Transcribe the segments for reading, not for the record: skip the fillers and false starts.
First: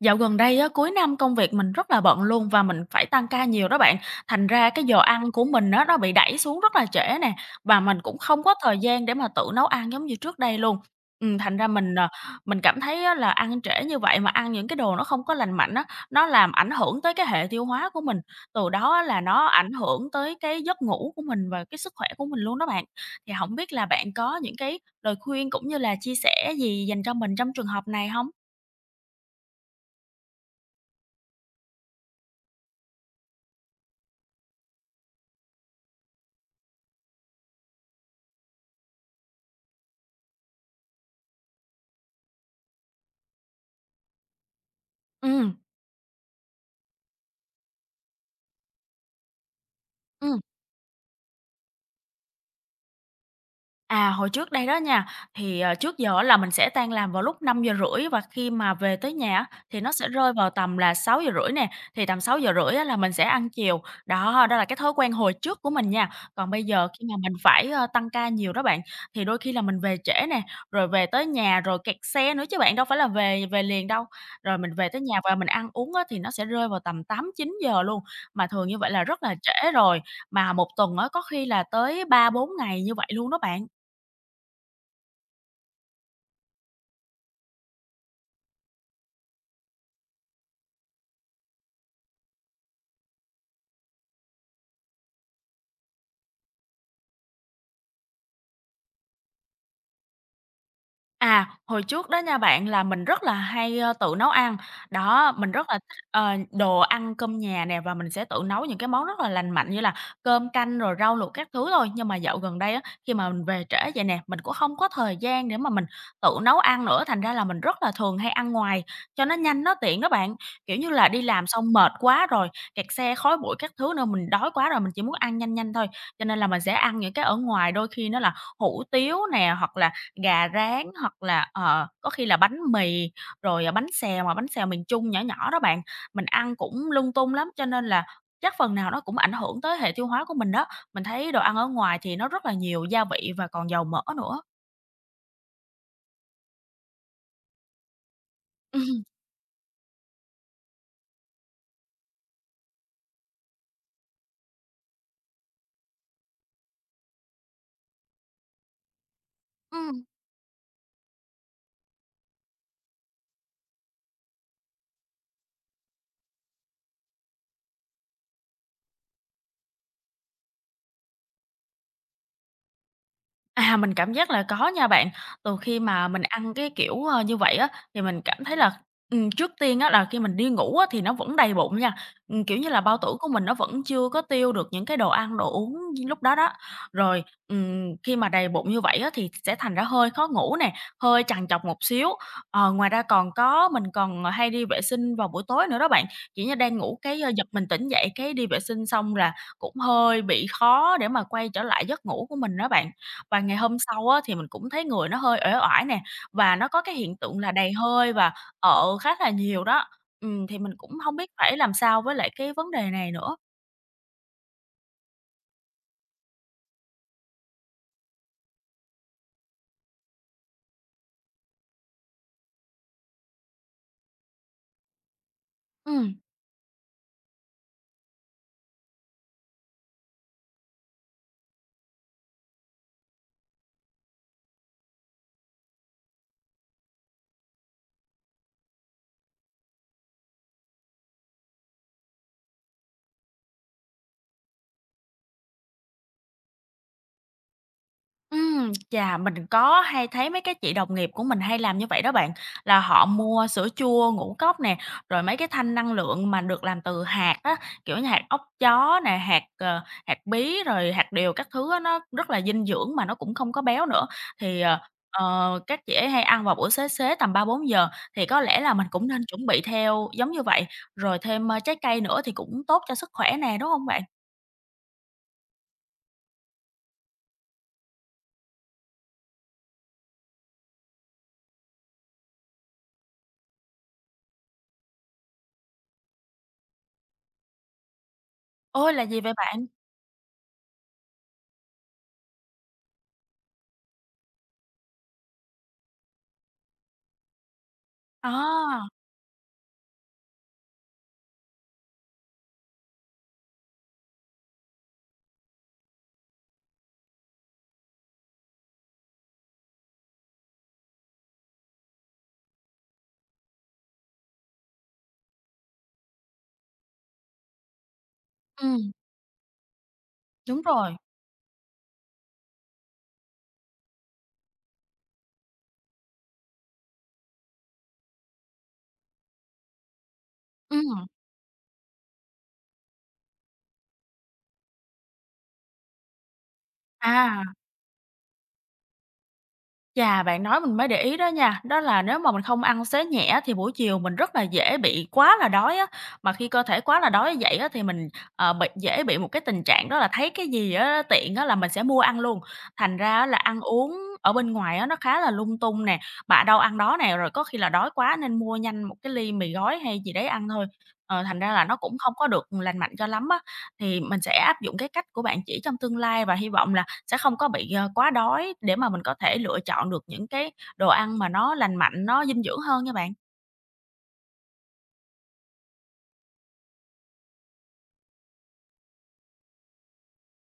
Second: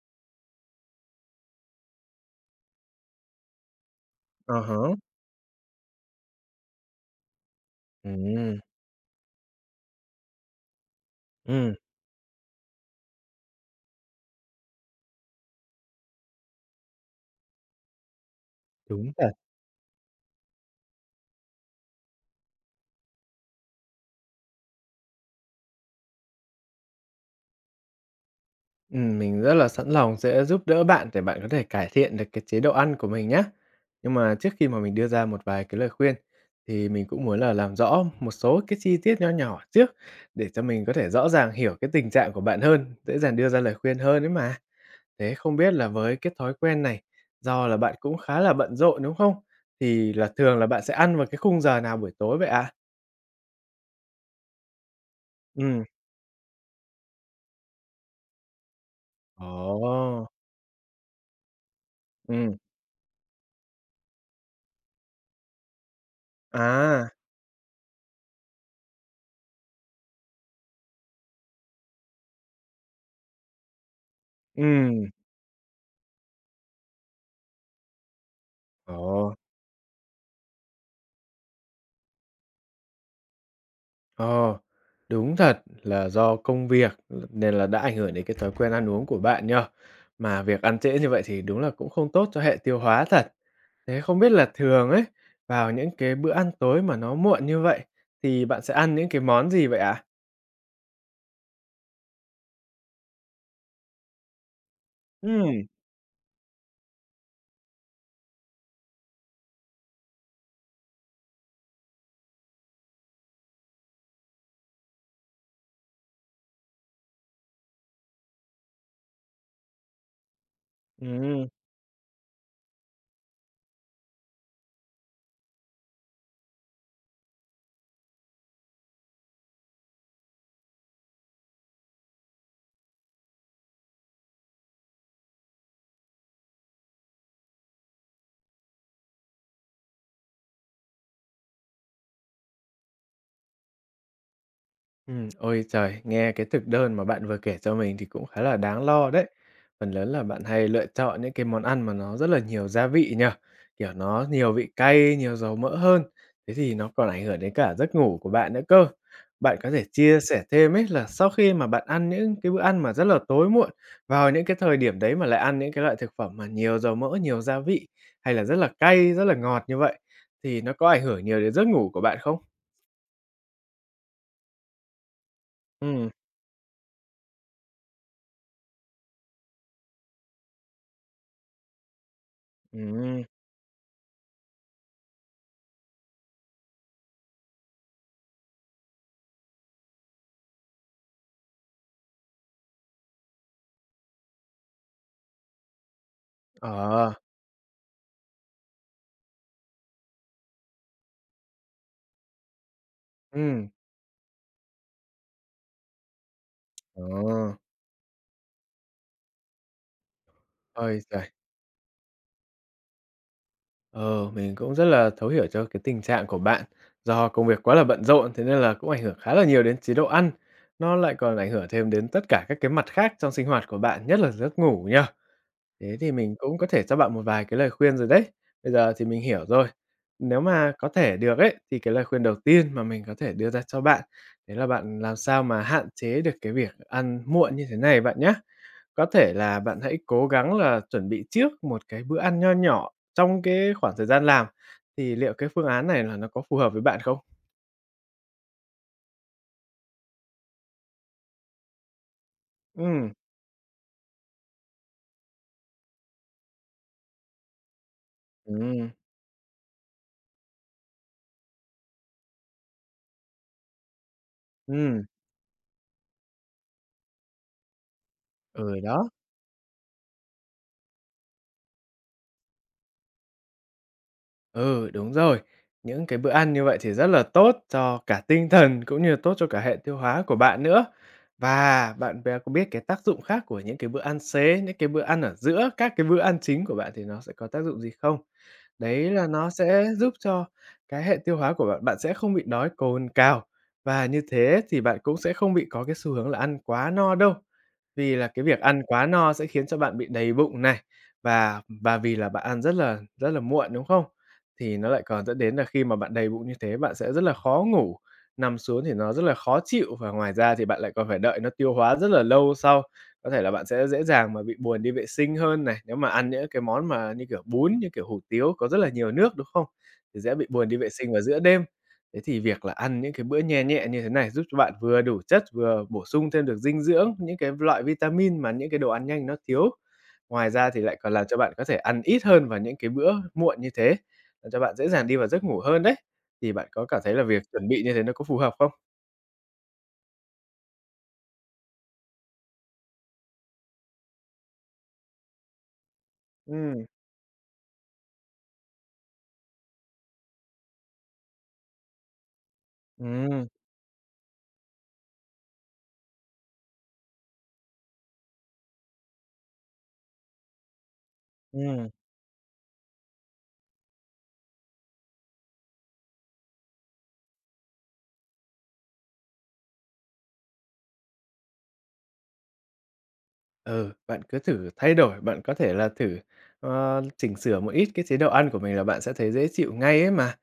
Dạo gần đây á, cuối năm công việc mình rất là bận luôn và mình phải tăng ca nhiều đó bạn. Thành Ờ ra há. cái giờ ăn của mình á, nó bị đẩy xuống rất là trễ nè, và mình cũng không có Ừm, thời gian để mà tự nấu ăn giống như trước đây luôn. Thành ra ừm. mình, mình cảm thấy á, là ăn trễ như vậy mà ăn những cái đồ nó không có lành mạnh á, nó làm ảnh hưởng tới cái hệ tiêu hóa của mình. Từ đó á, Đúng là thật. nó ảnh hưởng tới cái giấc ngủ của mình và cái sức khỏe của mình luôn đó bạn. Thì không biết là bạn có những cái lời khuyên cũng như là chia sẻ gì dành cho mình trong trường hợp này không? Mình rất là sẵn lòng sẽ giúp đỡ bạn để bạn có thể cải thiện được cái chế độ ăn của mình nhé. Nhưng mà trước khi mà mình đưa ra một vài cái lời khuyên, thì mình cũng muốn là làm rõ một số cái chi tiết nho nhỏ trước để cho mình có thể rõ ràng hiểu cái tình trạng của bạn hơn, dễ dàng đưa ra lời khuyên hơn đấy mà. Thế không Ừm, biết là với cái thói quen này, do là bạn cũng khá là bận rộn, đúng không? Thì là ừm. thường là bạn sẽ ăn vào cái khung giờ nào buổi tối vậy ạ? À, hồi trước đây đó nha, thì, Ừ. trước giờ á là mình sẽ tan làm vào lúc 5:30 và khi mà về tới nhà á, thì nó sẽ Ồ! rơi vào tầm là 6:30 nè, thì tầm Ừ. 6:30 á là mình sẽ ăn chiều. Đó, đó là cái thói quen hồi trước của mình nha. Còn bây giờ khi À! mà mình phải, tăng ca nhiều đó bạn, thì đôi khi là mình về trễ nè, rồi về tới nhà rồi kẹt xe nữa chứ bạn, đâu phải là về về liền đâu. Rồi mình về tới Ừm. nhà và mình ăn uống á thì nó sẽ rơi vào tầm tám chín giờ luôn, mà thường như vậy Ồ. là rất là trễ rồi, mà một tuần á có khi là tới ba bốn ngày như vậy luôn đó bạn. Ờ. Đúng thật là do công việc nên là đã ảnh hưởng đến cái thói quen ăn uống của bạn nhỉ? Mà việc ăn trễ như vậy thì đúng là cũng không tốt cho hệ tiêu hóa thật. Thế không biết là thường ấy, vào những cái bữa ăn tối mà nó muộn như vậy thì bạn sẽ ăn những cái món gì vậy ạ? À, hồi trước đó nha bạn là mình rất là hay, tự nấu ăn. Đó, mình Ừm, rất là thích, đồ ăn cơm nhà nè và mình sẽ tự nấu những cái món rất là lành mạnh như là cơm canh rồi rau luộc các thứ thôi. Nhưng mà dạo gần đây á, khi mà mình về trễ vậy nè, mình cũng không có thời gian để mà mình tự nấu ăn nữa, thành ra là mình rất là thường hay ăn ngoài cho nó nhanh, nó tiện đó bạn. Kiểu như là, đi làm ừm. xong mệt quá rồi, kẹt xe, khói bụi các thứ nữa, mình đói quá rồi, mình chỉ muốn ăn nhanh nhanh thôi, cho nên là mình sẽ ăn những cái ở ngoài, đôi khi nó là hủ tiếu nè, hoặc là gà rán hoặc là, có khi là bánh mì, rồi, bánh xèo, mà bánh xèo miền Trung nhỏ nhỏ đó bạn, mình ăn cũng lung tung lắm, cho nên là chắc phần nào nó cũng ảnh hưởng tới hệ tiêu hóa của mình đó. Mình thấy đồ ăn ở ngoài thì nó rất là nhiều gia vị và còn dầu mỡ nữa. Ôi trời, nghe cái thực đơn mà bạn vừa kể cho mình thì cũng khá là đáng Ừm, lo đấy. Phần lớn là bạn hay lựa chọn những cái món ăn mà nó rất là nhiều gia vị nhỉ? Kiểu nó nhiều vị cay, nhiều dầu mỡ hơn. Thế thì nó còn ảnh hưởng đến cả giấc ngủ của bạn nữa cơ. Bạn có thể chia sẻ thêm ấy là sau khi mà bạn ăn những cái bữa ăn mà rất là tối muộn, vào những cái thời điểm đấy mà lại ăn những cái loại thực phẩm mà nhiều dầu mỡ, nhiều gia vị hay là rất là cay, rất là ngọt như vậy thì nó có ảnh hưởng nhiều đến giấc ngủ của bạn không? à, mình cảm giác là có nha bạn. Từ khi mà Ừ, mình ăn cái kiểu, như vậy á, thì mình cảm thấy là, trước tiên á là khi mình đi ngủ á thì nó vẫn đầy bụng nha. Kiểu như là, bao tử ừm, của mình nó vẫn chưa có tiêu được những cái đồ ăn, đồ uống lúc đó đó. Rồi, khi mà đầy bụng như vậy á thì sẽ thành ra hơi khó ngủ nè, hơi trằn trọc một xíu. Ờ, ngoài ra còn có mình còn, hay đi vệ sinh vào buổi tối nữa đó bạn. Kiểu như, đang ngủ ờ. cái, giật mình tỉnh dậy cái đi vệ sinh xong là cũng hơi bị khó để mà quay trở lại giấc ngủ của mình đó bạn. Và ngày Ừm. hôm sau á, thì mình cũng thấy người nó hơi uể oải nè, và nó có cái Ờ. hiện tượng là đầy hơi và ợ khá là nhiều đó. Thì mình cũng Ôi hông giời! biết phải làm sao với lại cái vấn đề này nữa. Ờ, mình cũng rất là thấu hiểu cho cái tình trạng của bạn. Do công việc quá là bận rộn, thế nên là cũng ảnh hưởng khá là nhiều đến chế độ ăn, nó lại còn ảnh hưởng thêm đến tất cả các cái mặt khác trong sinh hoạt của bạn, nhất là giấc ngủ nhá. Thế thì Ừm. mình cũng có thể cho bạn một vài cái lời khuyên rồi đấy. Bây giờ thì mình hiểu rồi. Nếu mà có thể được ấy, thì cái lời khuyên đầu tiên mà mình có thể đưa ra cho bạn, đấy là bạn làm sao mà hạn chế được cái việc ăn muộn như thế này bạn nhá. Có thể là bạn hãy cố gắng là chuẩn bị trước một cái bữa ăn nho nhỏ trong cái khoảng thời gian làm, thì liệu cái phương án này là nó có phù hợp với bạn không? Chà, mình có hay thấy mấy cái chị đồng nghiệp của mình hay làm như vậy đó bạn, là họ Ừm. mua sữa chua ngũ cốc nè, rồi mấy cái thanh năng lượng mà được làm từ hạt á, kiểu như hạt óc Ừm. chó nè, hạt, hạt bí, rồi hạt điều các thứ á, nó rất là dinh dưỡng mà nó cũng không có béo nữa. Thì, ờ, Ừm, các chị ấy hay ăn vào buổi xế xế tầm ba bốn giờ thì có lẽ là ừ, mình đó. cũng nên chuẩn bị theo giống như vậy, rồi thêm, trái cây nữa thì cũng tốt cho sức khỏe nè, đúng không bạn? Ừ, đúng rồi. Những cái bữa ăn như vậy thì rất là tốt cho cả tinh thần cũng như là tốt cho cả hệ tiêu hóa của bạn nữa. Và bạn bè có biết cái tác dụng khác của những cái bữa ăn xế, những cái bữa ăn ở giữa các cái bữa ăn chính của bạn thì nó sẽ có tác dụng gì không? Ôi, là Đấy gì là vậy nó bạn? sẽ giúp cho cái hệ tiêu hóa của bạn, bạn sẽ không bị đói cồn cào và như thế thì bạn cũng sẽ không bị có cái xu hướng là ăn quá no đâu. Vì là cái việc ăn À, quá no sẽ khiến cho bạn bị đầy bụng này và vì là bạn ăn rất là muộn, đúng không? Thì nó lại còn dẫn đến là khi mà bạn đầy bụng như thế, bạn sẽ rất là khó ngủ, nằm xuống thì nó rất là khó chịu và ngoài ra thì bạn lại còn phải đợi nó tiêu hóa rất là lâu sau. Có thể là bạn sẽ dễ dàng mà bị buồn đi vệ sinh hơn này, nếu mà ăn những cái món mà như kiểu bún, như kiểu hủ tiếu có rất là ừm, nhiều nước, đúng không? Thì dễ bị đúng buồn đi vệ rồi, sinh vào giữa đêm. Thế thì việc là ăn những cái bữa nhẹ nhẹ như thế này giúp cho bạn vừa đủ chất, vừa bổ sung thêm được dinh dưỡng, những cái loại vitamin mà những cái đồ ăn nhanh nó thiếu. Ngoài ra thì lại ừm. còn làm cho bạn có thể ăn ít hơn vào những cái bữa muộn như thế cho bạn dễ dàng đi vào giấc ngủ hơn đấy. Thì bạn có cảm thấy là việc À, chuẩn bị như thế nó có phù hợp không? chà, bạn nói mình mới để ý đó nha, đó là nếu mà mình không ăn xế nhẹ á thì buổi chiều mình rất là dễ bị quá là đói á, mà khi cơ thể Ừm, quá là đói như vậy á thì mình, bị dễ bị một cái tình trạng đó là thấy cái gì á tiện á là mình sẽ mua ăn luôn. Thành ra á là ừm, ăn uống ở bên ngoài á nó khá là lung tung nè, bạ đâu ăn đó nè, rồi có khi là đói quá nên mua nhanh một cái ly mì gói hay gì đấy ăn thôi. Ờ, thành ra là nó ừm. cũng không có được lành mạnh cho lắm á. Thì mình sẽ áp dụng cái cách của bạn chỉ trong tương lai và hy vọng là sẽ không có bị, quá đói để mà mình có thể lựa chọn được những cái đồ ăn mà nó lành mạnh, nó dinh dưỡng hơn nha bạn. Ừ, bạn cứ thử thay đổi, bạn có thể là thử, chỉnh sửa một ít cái chế độ ăn của mình là bạn sẽ thấy dễ chịu ngay ấy mà.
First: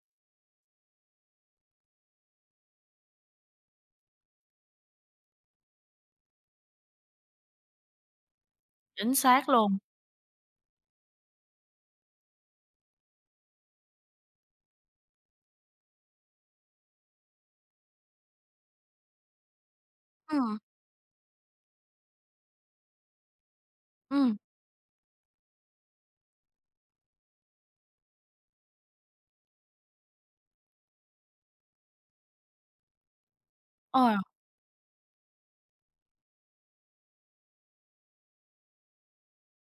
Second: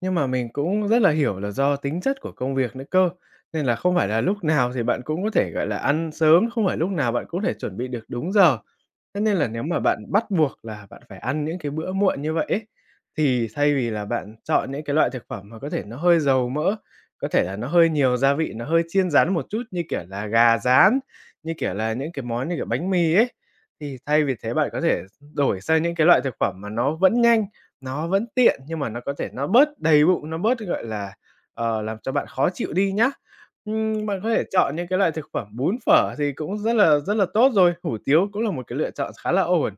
Nhưng mà mình cũng rất là hiểu là do tính chất của công việc nữa cơ, nên là không phải là lúc nào thì bạn cũng có thể, gọi là, ăn sớm, không phải lúc nào bạn cũng có thể chuẩn bị được đúng giờ. Chính Thế nên là xác nếu luôn. mà bạn bắt buộc là bạn phải ăn những cái bữa muộn như vậy ấy, thì thay vì là bạn chọn những cái loại thực phẩm mà có thể nó hơi dầu mỡ, có thể là nó hơi nhiều gia vị, nó hơi chiên rán một chút như kiểu là Ừ, gà rán như kiểu là những cái món như kiểu bánh mì ấy, thì thay vì ừ, thế bạn có thể đổi sang những cái loại thực phẩm mà nó vẫn nhanh, nó vẫn tiện nhưng mà nó có thể nó bớt đầy bụng, nó bớt, gọi là, làm cho bạn khó chịu đi nhá. Ờ, Bạn có thể chọn những cái loại thực phẩm bún phở thì cũng rất là tốt rồi, hủ tiếu cũng là một cái lựa chọn khá là ổn.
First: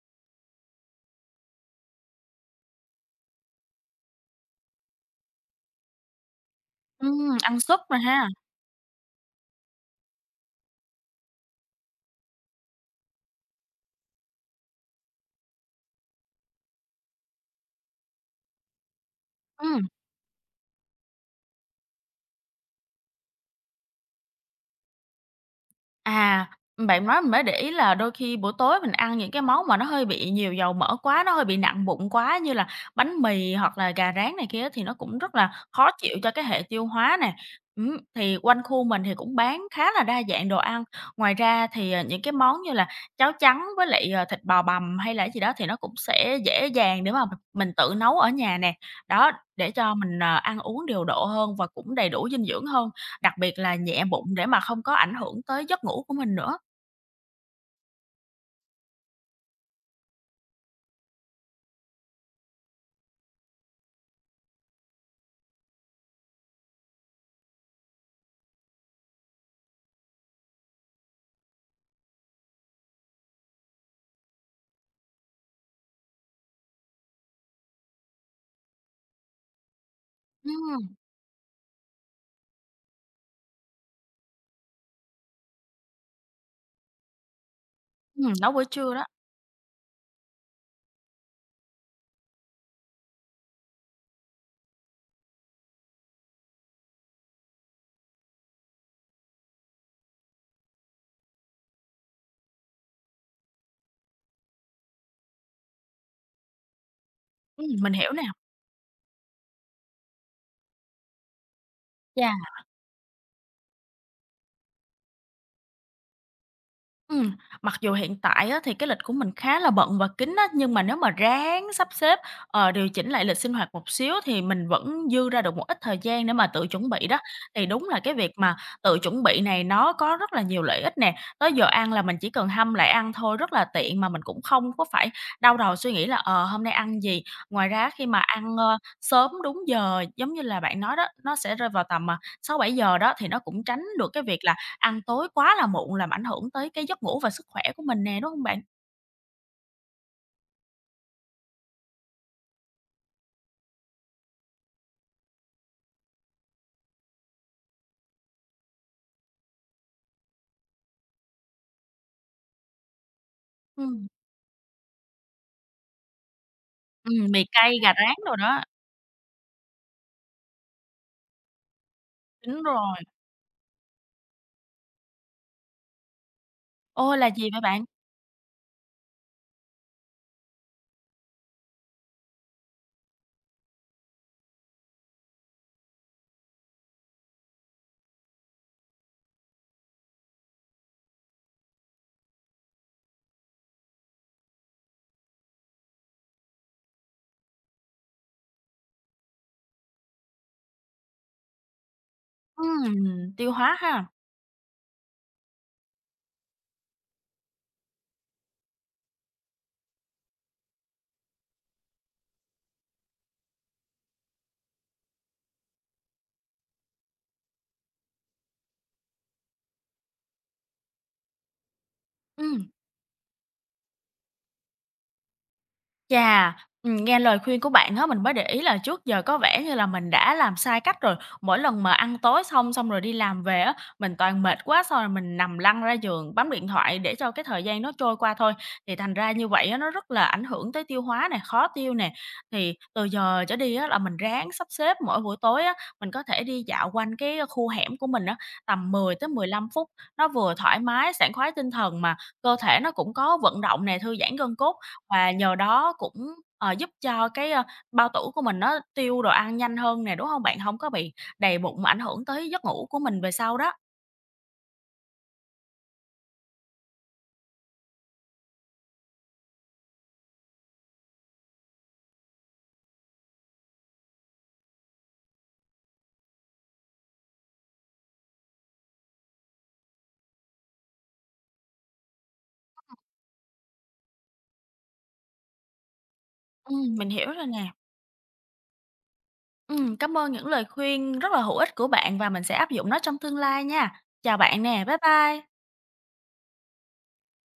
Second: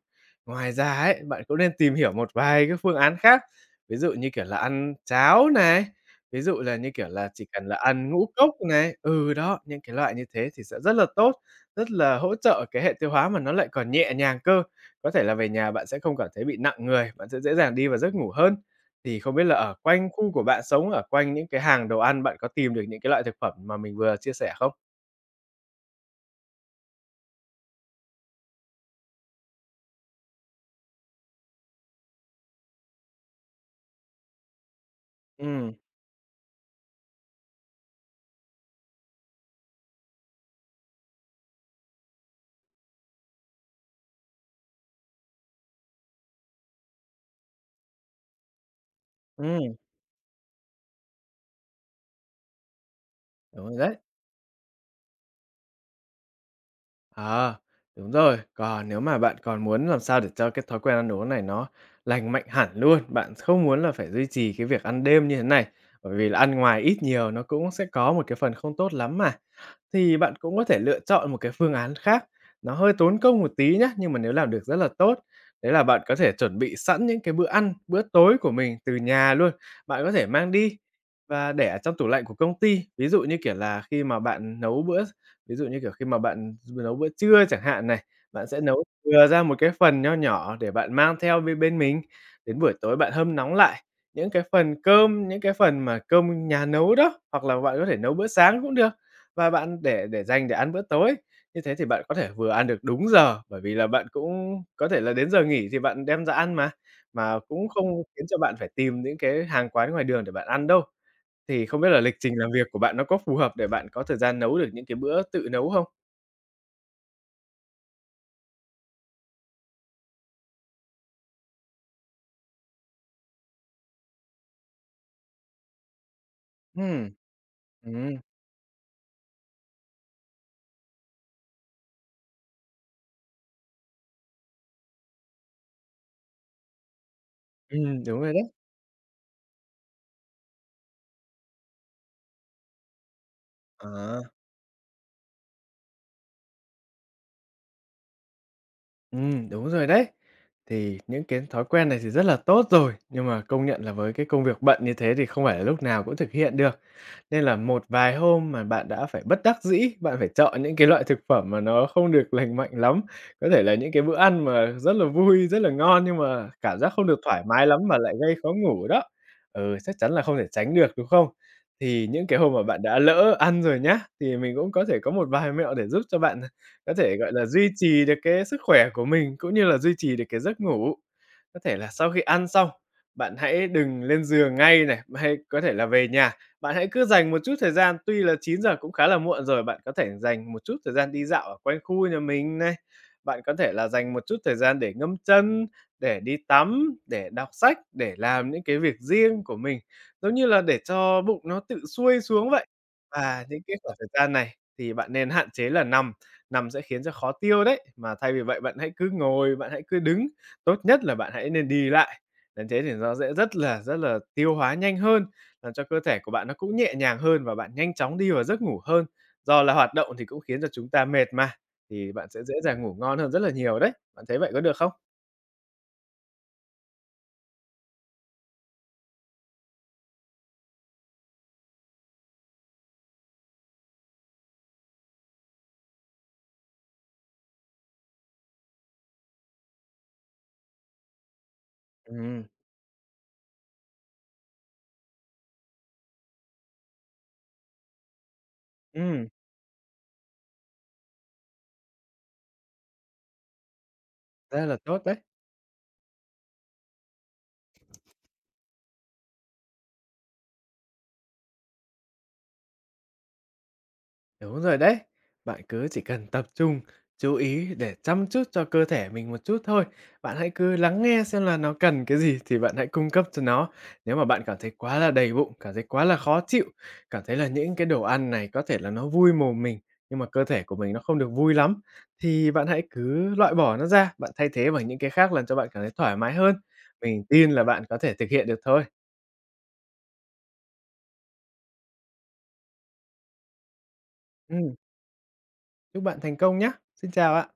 Ngoài ra ấy, bạn cũng nên tìm hiểu một vài cái phương án khác, ví dụ như kiểu là ăn cháo này, ví dụ là, như kiểu là, chỉ ăn cần là súp nè ăn ngũ ha. cốc này, ừ, đó, những cái loại như thế thì sẽ rất là tốt. Rất là hỗ trợ cái hệ tiêu hóa mà nó lại còn nhẹ nhàng cơ. Có thể là về nhà bạn sẽ không cảm thấy bị nặng người, bạn sẽ dễ dàng đi vào giấc ngủ hơn. Thì không biết là Ừ. ở quanh khu của bạn sống, ở quanh những cái hàng đồ ăn bạn có tìm được những cái loại thực phẩm mà mình vừa chia sẻ không? À, bạn nói mình mới để ý là đôi khi buổi tối mình ăn những cái món mà nó hơi bị nhiều dầu mỡ quá, nó hơi bị nặng bụng quá như là bánh mì hoặc là gà rán này kia thì nó cũng rất là Ừm, khó chịu cho cái hệ tiêu hóa nè. Thì quanh khu mình thì cũng bán khá là đa dạng đồ ăn. Ngoài ra thì, những cái món như là cháo trắng với lại, thịt bò bằm hay là gì đó thì nó cũng sẽ dễ dàng để mà mình tự nấu ở nhà nè. Đó, để ừm, cho mình, ăn uống điều độ hơn và cũng đầy đủ dinh dưỡng hơn. Đặc biệt đúng là rồi đấy. nhẹ bụng để mà không có ảnh hưởng tới giấc ngủ của mình nữa. Ờ, đúng rồi. Còn nếu mà bạn còn muốn làm sao để cho cái thói quen ăn uống này nó lành mạnh hẳn luôn, bạn không muốn là phải duy trì cái việc ăn đêm như thế này, bởi vì là ăn ngoài ít nhiều nó cũng sẽ có một cái phần không tốt lắm mà. Thì bạn cũng có thể lựa chọn một cái phương án khác, nó hơi tốn công một tí nhé nhưng mà nếu làm được rất là tốt. Đấy là bạn có thể chuẩn bị sẵn những cái bữa ăn, bữa tối của mình từ nhà luôn, bạn có thể mang đi Ừm, và để ở trong tủ lạnh của công ty. Ví dụ như, kiểu là, khi mà bạn nấu bữa ví dụ như, kiểu, khi mà bạn nấu bữa trưa chẳng hạn này, bạn nấu sẽ buổi nấu trưa đó. chừa ra một cái phần nho nhỏ để bạn mang theo bên bên mình, đến buổi tối bạn hâm nóng lại những cái phần cơm, những cái phần mà cơm nhà nấu đó, hoặc là bạn có thể nấu bữa sáng cũng được. Và bạn để dành để ăn bữa tối, như thế thì bạn có thể vừa ăn được đúng giờ, bởi vì là bạn cũng có thể là đến giờ nghỉ thì bạn đem ra ăn mà Ừm, cũng mình không hiểu nè. khiến cho bạn phải tìm những cái hàng quán ngoài đường để bạn ăn đâu. Thì không biết là lịch Dạ. trình làm việc của bạn nó có phù hợp để bạn có thời gian nấu được những cái bữa tự nấu không? Ừm, mặc dù hiện tại á, thì cái lịch của mình khá là bận và kín á, nhưng mà nếu mà ráng sắp xếp, điều chỉnh lại lịch sinh hoạt một xíu thì mình vẫn dư ra được một ít thời gian để mà tự chuẩn bị Ừm. đó. Thì đúng là cái Ừm, việc mà tự chuẩn bị này nó có rất là nhiều lợi ích nè, tới giờ ăn là mình chỉ cần hâm lại ăn thôi, rất là tiện mà mình cũng không có phải đau đầu suy nghĩ là, hôm nay ăn gì. Ngoài ra khi mà đúng rồi đấy. ăn, sớm đúng giờ giống như là bạn nói đó, nó sẽ rơi vào tầm, sáu bảy giờ đó, thì nó cũng tránh được À. cái việc là ăn tối quá là muộn làm ảnh hưởng tới cái giấc ngủ và sức khỏe của mình nè, đúng hông bạn? Đúng rồi đấy. Thì những cái thói quen này thì rất là tốt rồi, nhưng mà công nhận là với cái công việc bận như thế thì không phải là lúc nào cũng thực hiện được. Nên là một vài hôm mà bạn đã phải bất đắc dĩ, bạn phải chọn những cái loại thực phẩm mà nó không được lành mạnh lắm. Có thể là những cái Ừm, bữa ăn mà rất là vui, rất là ngon nhưng mà cảm giác không được thoải mì mái cay, lắm gà mà lại rán gây đồ khó đó, ngủ đó. Ừ, chắc chắn là không thể tránh được, đúng không? Thì những cái hôm mà đúng bạn rồi. đã lỡ ăn rồi nhá, thì mình cũng có thể có một vài mẹo để giúp cho bạn có thể, Ôi, là gọi gì là, vậy duy bạn? trì được cái sức khỏe của mình cũng như là duy trì được cái giấc ngủ. Có thể là sau khi ăn xong, bạn hãy đừng lên giường ngay này, hay có thể là về nhà, bạn hãy cứ dành một chút thời gian, tuy là chín giờ cũng khá là muộn rồi, bạn có thể dành một chút thời gian đi dạo ở quanh khu nhà mình này, bạn có thể là dành một chút thời gian để ngâm chân, để đi tắm, để đọc sách, để làm những cái việc riêng của mình, giống như là để cho bụng nó tự xuôi xuống vậy. Ừm, Và tiêu những cái hóa khoảng ha. thời gian này thì bạn nên hạn chế là nằm. Nằm sẽ khiến cho khó tiêu đấy. Mà thay vì vậy, bạn hãy cứ ngồi, bạn hãy cứ đứng, tốt nhất là bạn hãy nên đi lại. Đến thế thì nó sẽ rất là tiêu hóa nhanh hơn, làm cho cơ thể của bạn nó cũng nhẹ nhàng hơn và bạn nhanh chóng đi vào giấc ngủ hơn. Do là hoạt động thì cũng khiến cho chúng ta mệt mà, thì bạn sẽ dễ Ừm. dàng ngủ ngon hơn rất là nhiều đấy. Bạn thấy vậy có được không? Chà, nghe lời khuyên của bạn á, mình mới để ý là trước giờ có vẻ như là mình đã làm sai cách rồi. Mỗi lần mà ăn tối xong, xong rồi đi làm về á, mình toàn mệt quá, xong rồi mình nằm lăn ra giường bấm điện thoại để cho cái thời gian nó trôi qua thôi. Thì thành ra như vậy á, nó rất là ảnh hưởng tới tiêu hóa nè, khó tiêu nè. Ừm. Thì từ giờ trở đi á, là mình ráng sắp xếp mỗi buổi tối á, mình có thể đi dạo quanh cái khu hẻm của mình á, tầm mười Ừm, tới mười lăm phút. Nó vừa thoải mái, sảng khoái tinh thần mà cơ thể nó cũng có vận động nè, thư giãn gân rất là cốt. tốt đấy. Và nhờ đó cũng, giúp cho cái, bao tử của mình nó tiêu đồ ăn nhanh hơn nè, đúng hông bạn? Hông có bị đầy bụng mà ảnh hưởng tới giấc ngủ của mình về sau đó. Đúng rồi đấy. Bạn cứ chỉ cần tập trung, chú ý để chăm chút cho cơ thể mình một chút thôi. Bạn hãy cứ lắng nghe xem là nó cần cái gì thì bạn hãy cung cấp cho nó. Nếu mà bạn cảm thấy quá là đầy bụng, cảm thấy quá là khó chịu, cảm thấy là những cái đồ ăn này có thể là nó vui mồm mình, nhưng mà cơ thể của mình nó không được vui lắm, thì bạn hãy cứ loại bỏ nó ra, bạn thay thế bằng những cái khác làm cho bạn cảm thấy thoải mái hơn. Mình Mình hiểu rồi tin là nè. bạn có thể thực hiện được thôi. Cảm ơn những lời khuyên rất là hữu ích của bạn và mình sẽ áp dụng nó trong tương lai nha. Chào bạn Ừm, nè, bye bye. chúc bạn thành công nhé Xin chào ạ.